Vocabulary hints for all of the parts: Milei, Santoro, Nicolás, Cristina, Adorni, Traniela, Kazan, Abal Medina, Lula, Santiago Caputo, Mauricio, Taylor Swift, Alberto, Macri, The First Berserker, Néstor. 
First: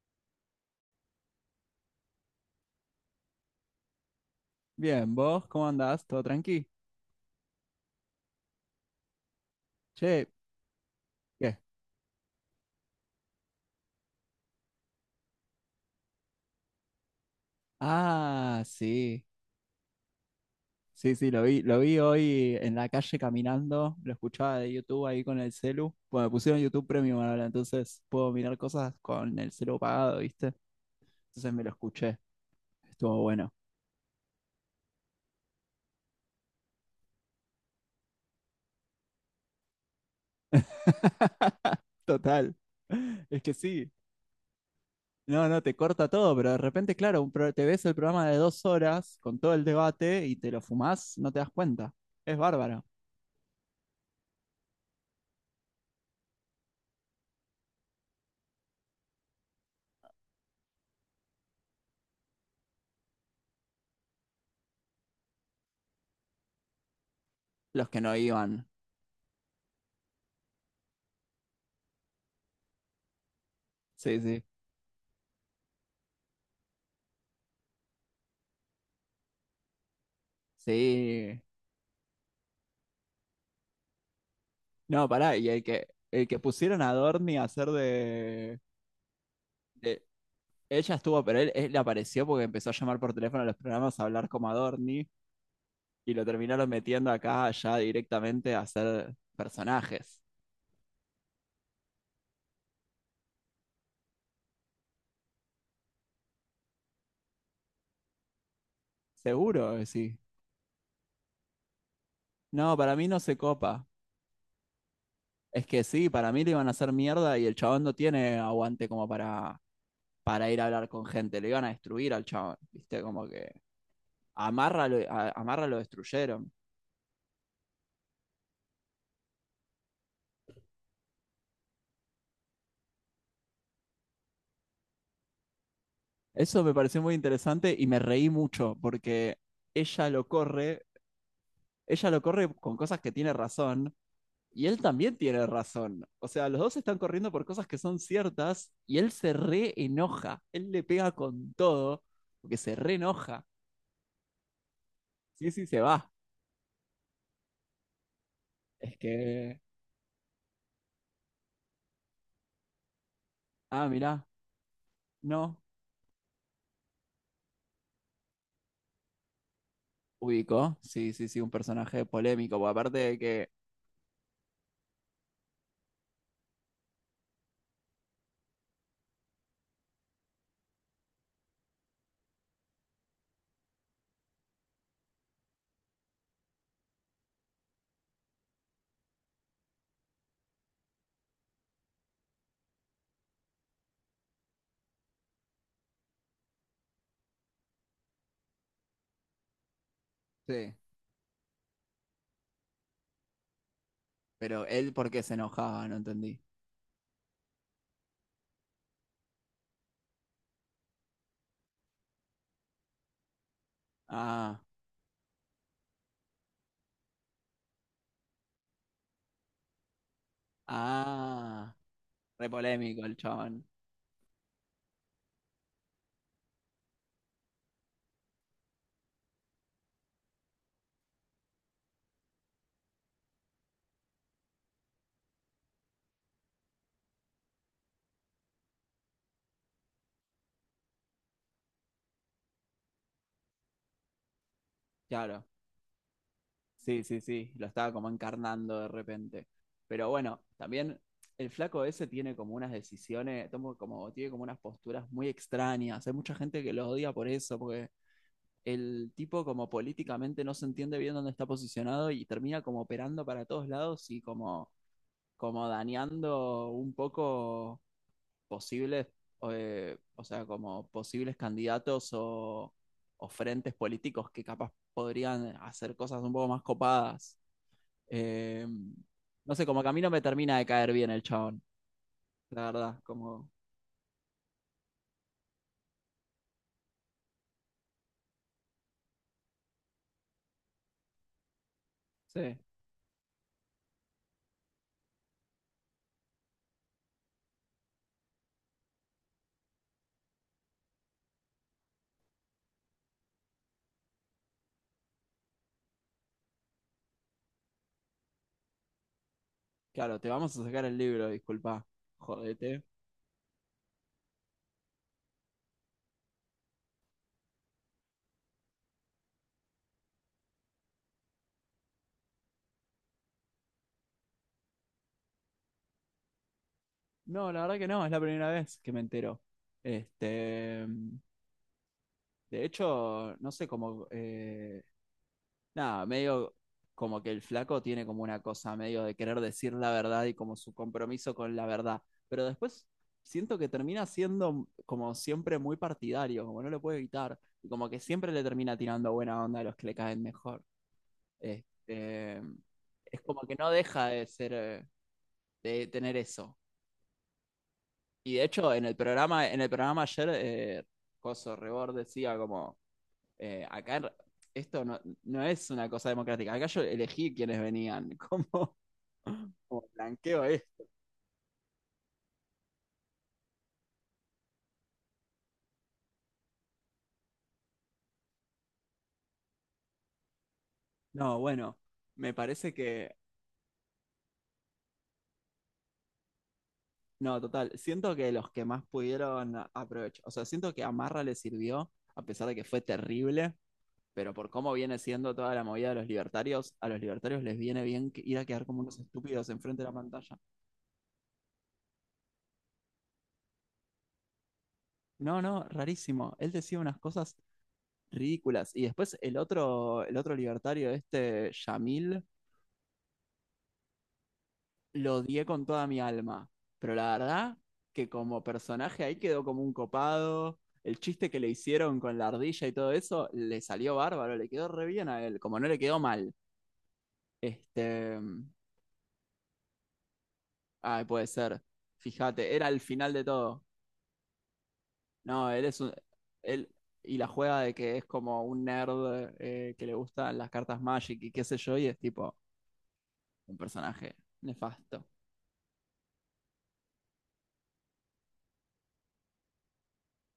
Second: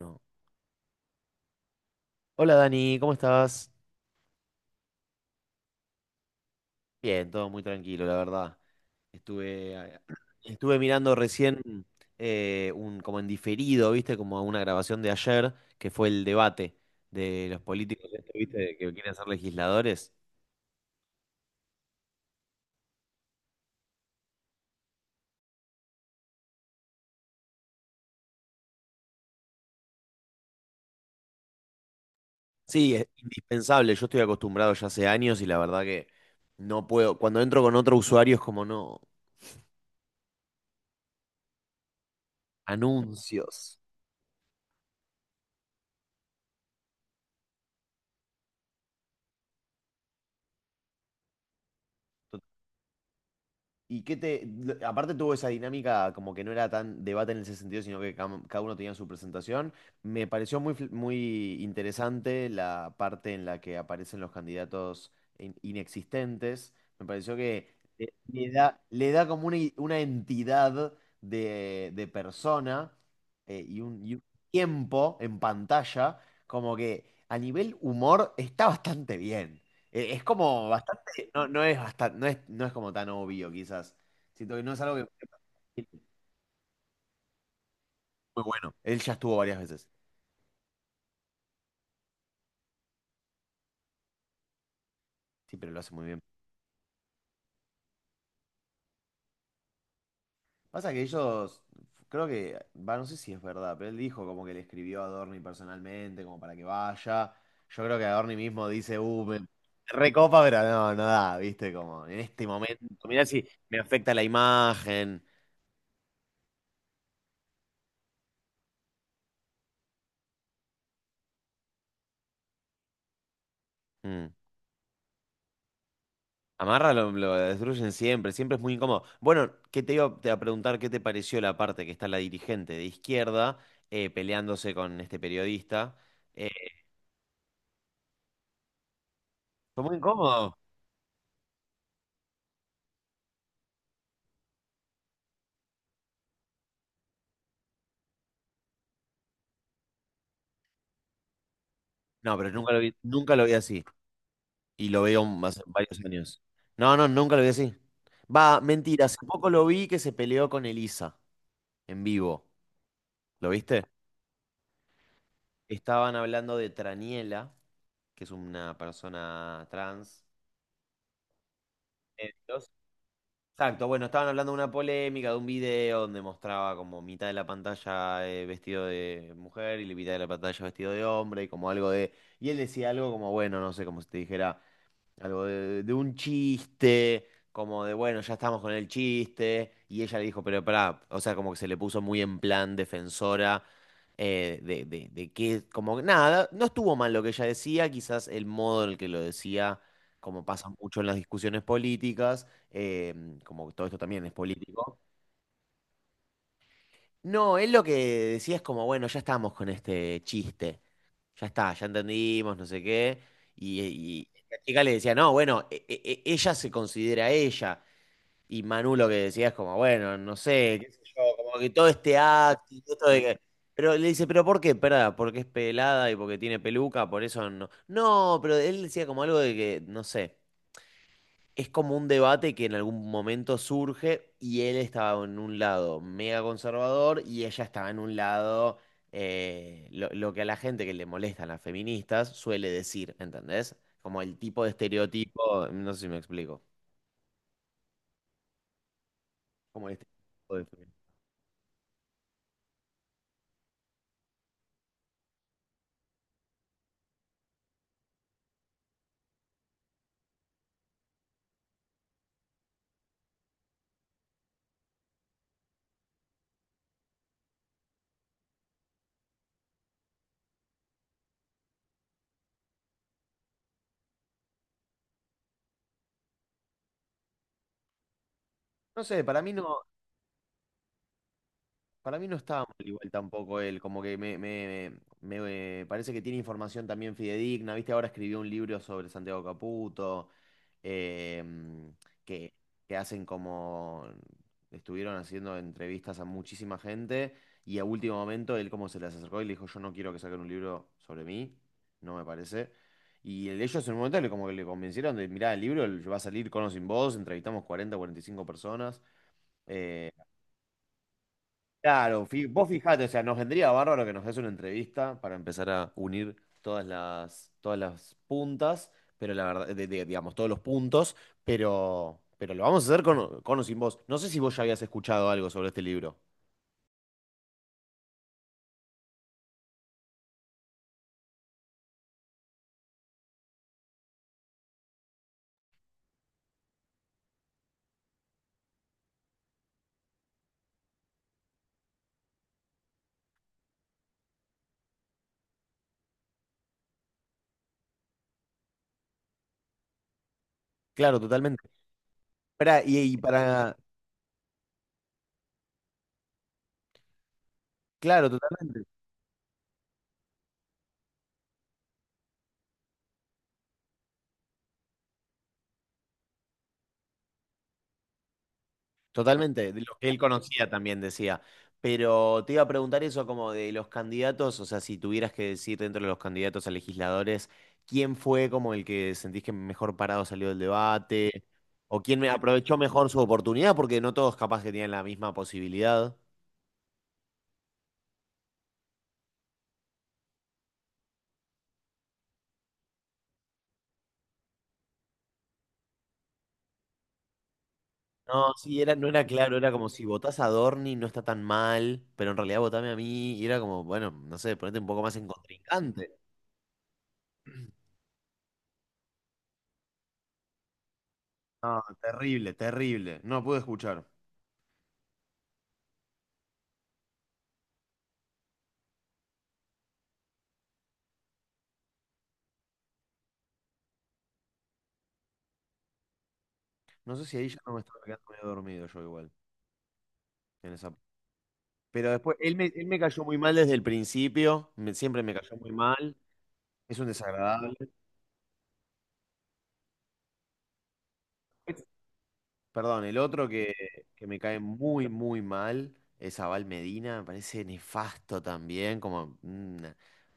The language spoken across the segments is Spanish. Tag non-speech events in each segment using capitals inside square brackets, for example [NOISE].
No. Hola Dani, ¿cómo estás? Bien, ¿vos cómo andás? ¿Todo tranqui? Bien, todo muy tranquilo, la verdad. Estuve, eh, Che, Estuve mirando ¿qué? recién como en diferido, ¿viste? Como una grabación de ayer, que fue el debate de los políticos, esto, Ah, ¿viste? Que quieren sí. ser legisladores. Sí, sí, lo vi hoy en la calle caminando, lo escuchaba de YouTube ahí con el celu. Bueno, me pusieron YouTube Premium ahora, entonces puedo mirar cosas con el celu pagado, ¿viste? Entonces me lo escuché, Sí, es estuvo bueno. indispensable. Yo estoy acostumbrado ya hace años y la verdad que no puedo. Cuando entro con otro usuario es como no. [LAUGHS] Total. Es que Anuncios. sí. No, no, te corta todo, pero de repente, claro, te ves el programa de 2 horas con todo el debate y te lo fumás, no te das cuenta. Es bárbaro. ¿Y qué te...? Aparte tuvo esa dinámica como que no era tan debate en ese sentido, sino que cada uno tenía su presentación. Me pareció muy interesante la parte en la que aparecen los candidatos inexistentes. Me pareció que Los que no iban. Le da como una entidad de persona y Sí, un sí. tiempo en pantalla, como que a nivel humor está bastante bien. Es como que Sí. No es hasta, no es como tan obvio, quizás. Siento que no es algo que No, pará, y el es que, el que pusieron a Dorni a hacer muy de, bueno. Él ya estuvo varias veces. de- Ella estuvo, pero él le apareció porque empezó a llamar por teléfono a los programas a hablar como a Dorni Sí, pero lo hace muy y bien. lo terminaron metiendo acá ya directamente a hacer personajes. Pasa que ellos, creo que, va, no sé si es verdad, pero él dijo como que le escribió a Adorni personalmente, como para que vaya. Yo creo que Adorni mismo dice, me Seguro que sí. recopa, pero no, no da, viste, como en este No, para mí momento. no Mirá se si me copa. afecta la imagen. Es que sí, para mí le iban a hacer mierda y el chabón no tiene aguante como para ir a hablar con gente. Le iban a destruir al chabón, ¿viste? Como que Mm. amarra lo destruyeron. Amarra lo destruyen siempre, siempre es muy incómodo. Bueno, ¿qué te iba a preguntar qué te pareció la parte que está la dirigente de izquierda peleándose con este periodista? Eh, Eso me pareció muy interesante y me reí mucho porque Fue muy ella lo incómodo. corre, ella lo corre con cosas que tiene razón y él también tiene razón. O sea, los dos están corriendo por cosas que son ciertas y él se re enoja, él le pega con todo No, pero porque nunca se lo vi, re nunca lo enoja. vi así. Y lo veo Sí, hace sí, se varios va. años. No, no, nunca lo vi así. Va, Es mentira, hace poco que, lo vi que se peleó con Elisa en vivo. ¿Lo viste? ah, mirá, no, Estaban hablando de Traniela, que es una persona trans. ubicó. Sí, sí, sí, un personaje polémico, porque aparte de que, Exacto, bueno, estaban hablando de una polémica, de un video donde mostraba como mitad de la pantalla vestido de mujer y la mitad de la pantalla vestido de hombre y como algo de... Y él decía algo como, bueno, no sé, como si te dijera... Algo de un chiste, como de, bueno, ya estamos con el chiste. Y ella le dijo, pero pará, o sea, como que se le puso muy en plan defensora de que, como que nada, no estuvo mal lo que ella decía, quizás el modo en el que lo decía, como pasa sí, mucho en las discusiones políticas, como todo esto también es pero él político. por qué se enojaba, no entendí. No, él lo que decía es como, bueno, ya estamos con este chiste, ya está, ya entendimos, no sé qué. Y la Ah, chica le decía, no, bueno, ella se considera ella. Y Manu lo que decía es como, bueno, no sé, qué sé yo, como que ah, todo este re acto, y todo polémico esto el de que... chabón. Pero le dice, ¿pero por qué? Perda, porque es pelada y porque tiene peluca, por eso no. No, pero él decía como algo de que, no sé, es como un debate que en algún momento surge y él estaba en un lado mega conservador y ella estaba en un lado lo que a la gente que le molestan las feministas suele decir, ¿entendés? Como el tipo de Claro, estereotipo, no sé si me explico. sí, sí, sí, lo estaba como encarnando de repente. Como el Pero bueno, estereotipo de femi- también el flaco ese tiene como unas decisiones, tomo como, tiene como unas posturas muy extrañas. Hay mucha gente que lo odia por eso, porque el tipo como políticamente no se entiende bien dónde está posicionado y termina como operando para todos lados y como dañando un poco posibles, o sea, como posibles candidatos o frentes políticos que capaz podrían hacer cosas un poco más copadas. Eh, No sé, para mí no sé, no. como que a mí no me termina de caer bien el chabón, Para mí no estaba la mal verdad, igual como, tampoco él, como que me parece que tiene información también fidedigna, viste, ahora escribió un libro sobre Santiago Caputo, em, que, sí, que hacen como, estuvieron haciendo entrevistas a muchísima gente y a último momento él como se les acercó y le dijo, yo no quiero que saquen un libro sobre mí, no me parece. Ellos en un momento le, como que le convencieron de, mirá, el libro va a salir con o sin vos, entrevistamos 40, 45 personas. eh, claro, te vamos a sacar el libro, disculpa, Claro, vos jodete. fijate, o sea, nos vendría bárbaro que nos des una entrevista para empezar a unir todas las puntas, pero la verdad, digamos, todos los puntos, pero lo vamos a hacer con o sin vos. No sé si vos ya habías escuchado algo sobre este libro. No, la verdad que no, es la primera vez que me entero. Este, de hecho, no sé, como nada, medio como que el flaco tiene como una cosa medio de querer decir la verdad y como su compromiso con la verdad. Pero después siento que termina siendo como siempre muy partidario, como no lo puede evitar. Y como que siempre le termina tirando buena onda a los que le caen mejor. Claro, totalmente. Este, Pará, y es como que no para, deja de ser, de tener eso. claro, Y de hecho, en totalmente. el programa, en el programa ayer, Coso Rebord decía como acá esto no, no es una cosa democrática. Acá yo elegí quienes venían. [LAUGHS] ¿Cómo, Totalmente, de cómo lo que él blanqueo conocía esto? también decía. Pero te iba a preguntar eso como de los candidatos, o sea, si tuvieras que decir dentro de los candidatos a legisladores, ¿quién fue como el que sentís que mejor parado salió del No, debate? bueno, ¿O quién me me parece aprovechó mejor que. su oportunidad? Porque no todos capaz que tenían la misma posibilidad. No, total. Siento que los que más pudieron aprovechar. O sea, siento que Amarra le sirvió, a pesar de que fue terrible. Pero por cómo viene siendo toda la movida de los libertarios, a los libertarios les viene bien ir a No, quedar como sí, era, unos no era estúpidos claro, era enfrente como de la si pantalla. votás a Dorni no está tan mal, pero en realidad votame a mí y era como, bueno, no sé, ponete un poco más en No, no, contrincante. rarísimo. Él decía unas cosas ridículas. Y después el otro libertario, este No, Yamil, terrible, terrible. No pude escuchar. lo odié con toda mi alma. Pero la verdad que como personaje ahí quedó como un copado. El chiste que le hicieron con la ardilla y todo eso le salió bárbaro, le quedó re bien a él, como no le quedó mal. No sé si ahí ya no me Este, estaba quedando medio dormido yo igual. En esa... ay, puede ser. Pero después, Fíjate, era el él me final cayó de muy mal todo. desde el principio, siempre me No, cayó muy mal, él es un y la juega de desagradable. que es como un nerd que le gustan las cartas Magic y qué sé yo, y es tipo Perdón, el otro un personaje que me cae nefasto. muy, muy mal es Abal Medina, me parece nefasto también, como, mm,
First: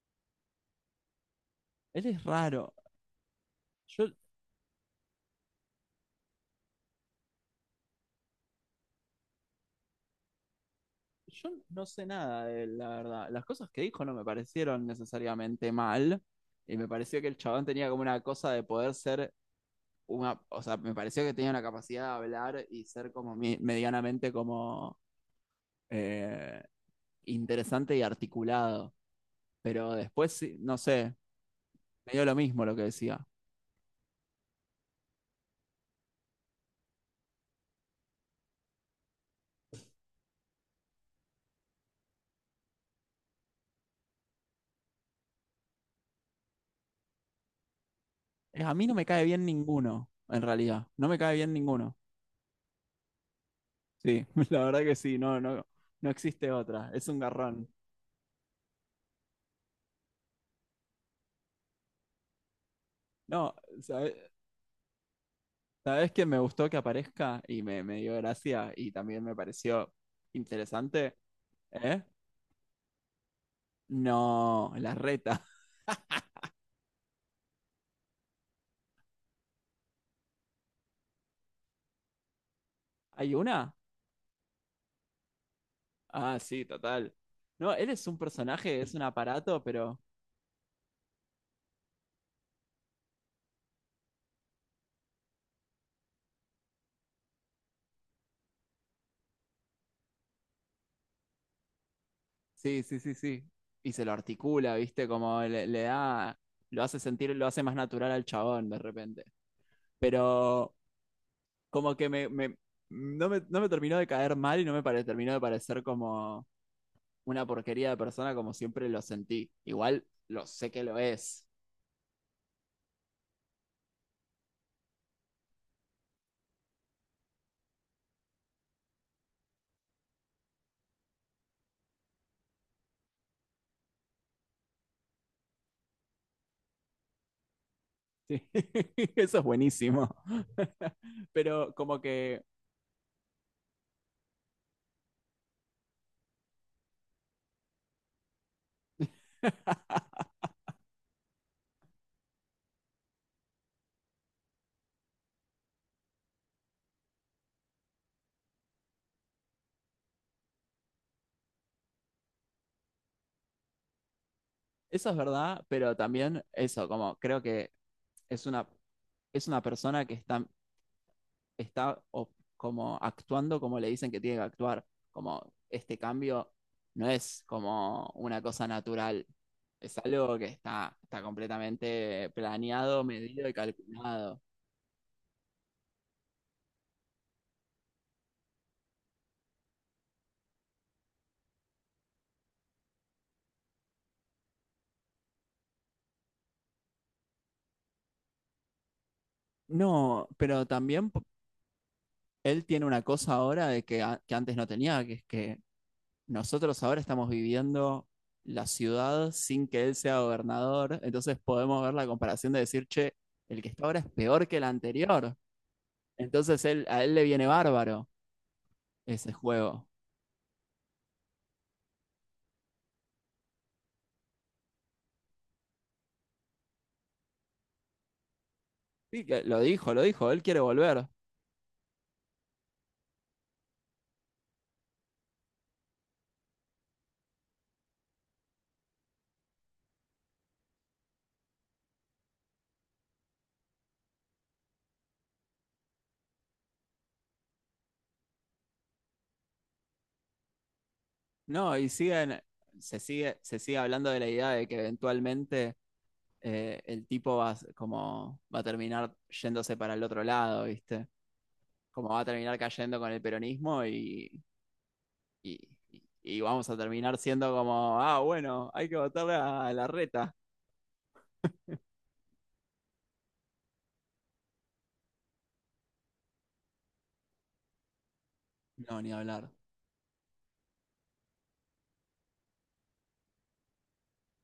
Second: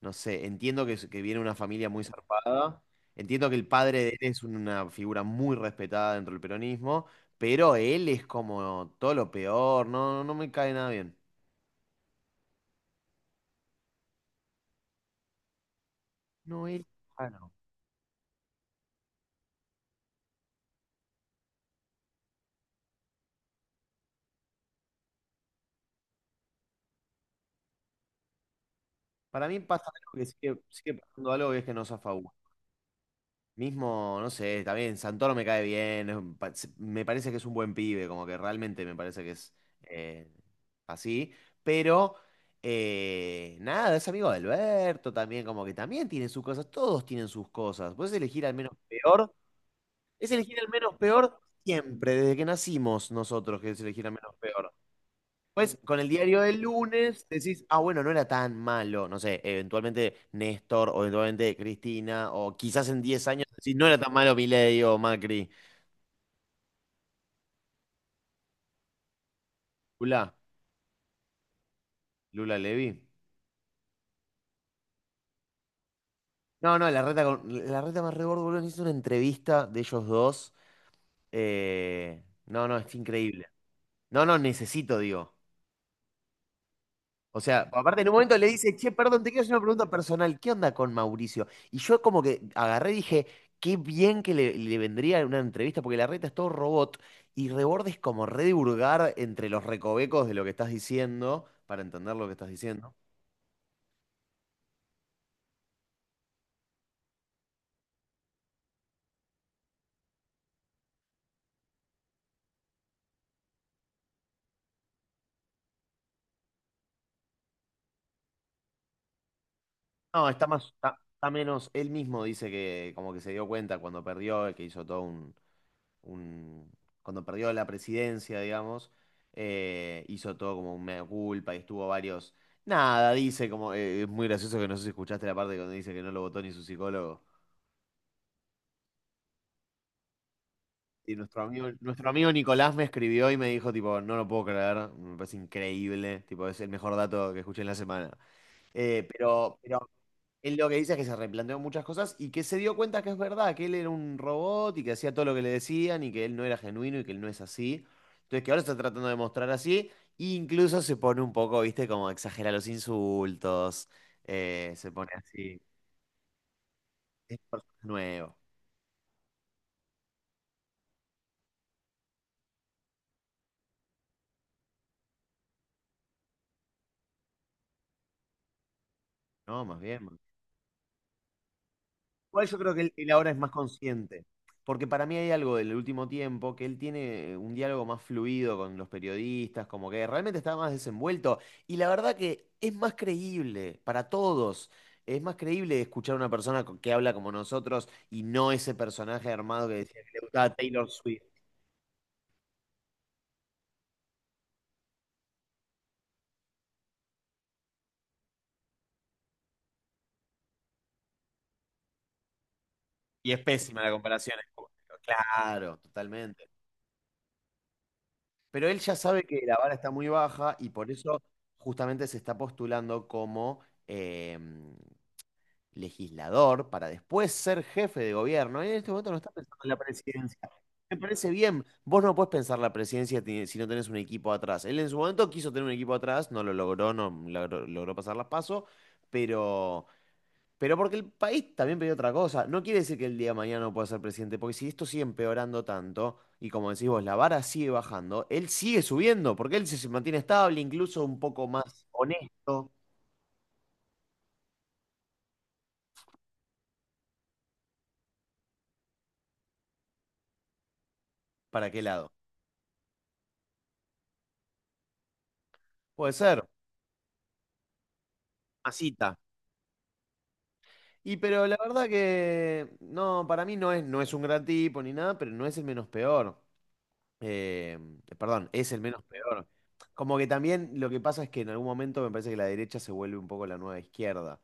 no sé, entiendo que, que viene una familia muy Él es raro. zarpada, entiendo que el padre de Yo él es una figura muy respetada dentro del peronismo, pero él es como todo lo peor, no, no me cae nada bien. Yo no sé nada de él, la verdad. Las cosas que dijo no me parecieron necesariamente mal. No, Y él... me pareció que ah, el no. chabón tenía como una cosa de poder ser una. O sea, me pareció que tenía una capacidad de hablar y ser como medianamente como eh, interesante y articulado. Para mí pasa Pero algo que después, sí, sigue, no sigue sé, pasando algo y es que no zafa me dio uno. lo mismo lo que decía. Mismo, no sé, también Santoro me cae bien, es un me parece que es un buen pibe, como que realmente me parece que es eh, así, pero nada, es amigo de Alberto también, como que también tiene sus cosas, todos tienen sus cosas. Puedes elegir al menos A mí no me cae peor, bien ninguno, es en elegir al realidad. menos No me cae peor bien ninguno. siempre, desde que nacimos nosotros, que es elegir al Sí, menos [LAUGHS] la peor. verdad que sí, no, no, Pues con el no diario existe del otra. Es un lunes decís, garrón. ah, bueno, no era tan malo, no sé, eventualmente Néstor o eventualmente Cristina, o quizás en 10 años No, decís, no era tan malo Milei o Macri. sabes que me gustó que aparezca y me dio gracia y también me pareció Lula, interesante. ¿Eh? Lula Levy. No, la reta. No, no, la reta, con, la reta más rebordo, boludo, hizo una entrevista de ellos dos. No, no, es [LAUGHS] ¿Hay increíble. una? No, no, necesito, digo. Ah, sí, total. O sea, No, él aparte es en un un momento le dice, personaje, che, es un perdón, te quiero hacer una aparato, pregunta pero personal, ¿qué onda con Mauricio? Y yo como que agarré y dije, qué bien que le vendría una entrevista, porque la reta es todo robot, y Reborde es como redurgar entre los recovecos de lo que estás diciendo, para entender lo que estás sí, diciendo. sí, sí, sí. Y se lo articula, ¿viste? Como le da, lo hace sentir, lo hace más natural al chabón de repente. Pero como que no me terminó de caer mal y no terminó de parecer como una porquería de persona como siempre lo sentí. Igual No, lo está más, sé que lo está, está es. menos, él mismo dice que como que se dio cuenta cuando perdió, que hizo todo un, un- cuando perdió la presidencia, digamos, hizo todo como un mea culpa y estuvo varios. Nada, dice como, es muy gracioso que no sé si escuchaste la parte cuando dice que no lo votó ni su psicólogo. Sí, [LAUGHS] eso es buenísimo. [LAUGHS] Y Pero como nuestro amigo que Nicolás me escribió y me dijo, tipo, no lo puedo creer, me parece increíble, tipo, es el mejor dato que escuché en la semana. Pero él lo que dice es que se replanteó muchas cosas y que se dio cuenta que es verdad, que él era un robot y que hacía todo lo que le decían y que él no era genuino y que él no es así. Entonces que ahora está tratando de mostrar así, e incluso se pone un poco, viste, como exagera los insultos, se eso pone es así. verdad, pero también eso, como Es creo un que personaje nuevo, es una, es una persona que está, está como actuando como le dicen que tiene que actuar. Como este cambio no es como una cosa natural. ¿no? Más Es bien. algo que está completamente Igual yo creo que planeado, él ahora es medido más y consciente, calculado. porque para mí hay algo del último tiempo que él tiene un diálogo más fluido con los periodistas, como que realmente está más desenvuelto y la verdad que es más creíble para todos. Es más creíble escuchar a una persona que habla como nosotros y no ese personaje armado que decía que le No, gustaba pero Taylor también Swift. él tiene una cosa ahora de que, que antes no tenía, que es que nosotros ahora estamos viviendo la ciudad sin que él sea gobernador, entonces podemos ver la comparación de decir, che, Y es el que pésima está la ahora es comparación. Peor que el anterior, Claro, totalmente. entonces a él le viene bárbaro Pero él ya sabe ese que la vara juego. está muy baja y por eso justamente se está postulando como... em, legislador para después ser jefe de gobierno. Y en este momento no Sí, está que pensando lo en la dijo, lo dijo, presidencia. él quiere Me volver. parece bien, vos no podés pensar la presidencia si no tenés un equipo atrás. Él en su momento quiso tener un equipo atrás, no lo logró, no logró, logró pasar las pasos, pero, pero porque el país también pidió otra cosa. No quiere decir que el día de mañana no pueda ser presidente, porque si esto sigue empeorando tanto, y como decís vos, la vara sigue bajando, él sigue subiendo, porque él se mantiene estable, incluso un poco No, más y siguen, honesto. se sigue, se sigue hablando de la idea de que eventualmente el tipo va a terminar yéndose para el otro lado, ¿viste? ¿Para qué Como lado? va a terminar cayendo con el peronismo y- Puede y ser. vamos a terminar siendo como, ah, bueno, hay que Masita. votarle a la reta. Y pero la verdad que no, para mí no es, no es un gran tipo ni nada, pero no es el menos peor. Eh, perdón, es el No, menos ni peor. hablar. Como que también lo que pasa es que en algún momento me parece que la derecha se vuelve un poco la nueva izquierda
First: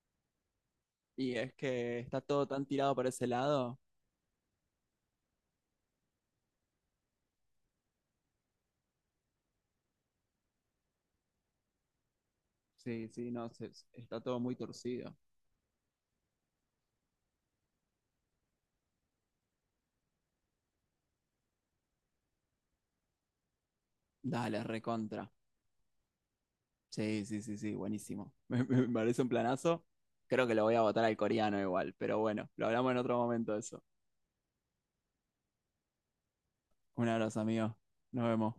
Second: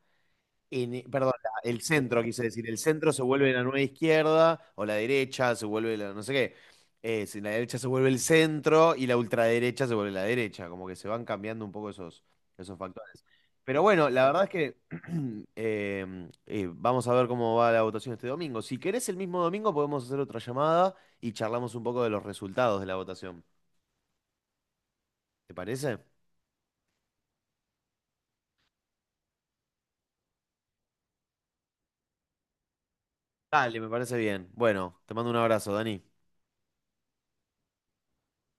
Y es el que está centro, quise todo tan decir, el tirado por centro se ese vuelve la lado. nueva izquierda o la derecha se vuelve la no sé qué. Si la derecha se vuelve el centro y la ultraderecha se vuelve la derecha, como que se van cambiando un poco esos, esos Sí, factores. sí, no, Pero bueno, está la todo verdad es muy que torcido. [CLEARS THROAT] Vamos a ver cómo va la votación este domingo. Si querés el mismo domingo podemos hacer otra llamada y charlamos un poco de los resultados de la votación. Dale, recontra. ¿Te parece? Sí, sí, sí, sí, buenísimo. [LAUGHS] Me parece un planazo. Creo que lo voy a votar al coreano igual, pero bueno, lo hablamos en otro momento Dale, eso. me parece bien. Bueno, te mando un abrazo, Dani. Un abrazo, amigo. Nos vemos.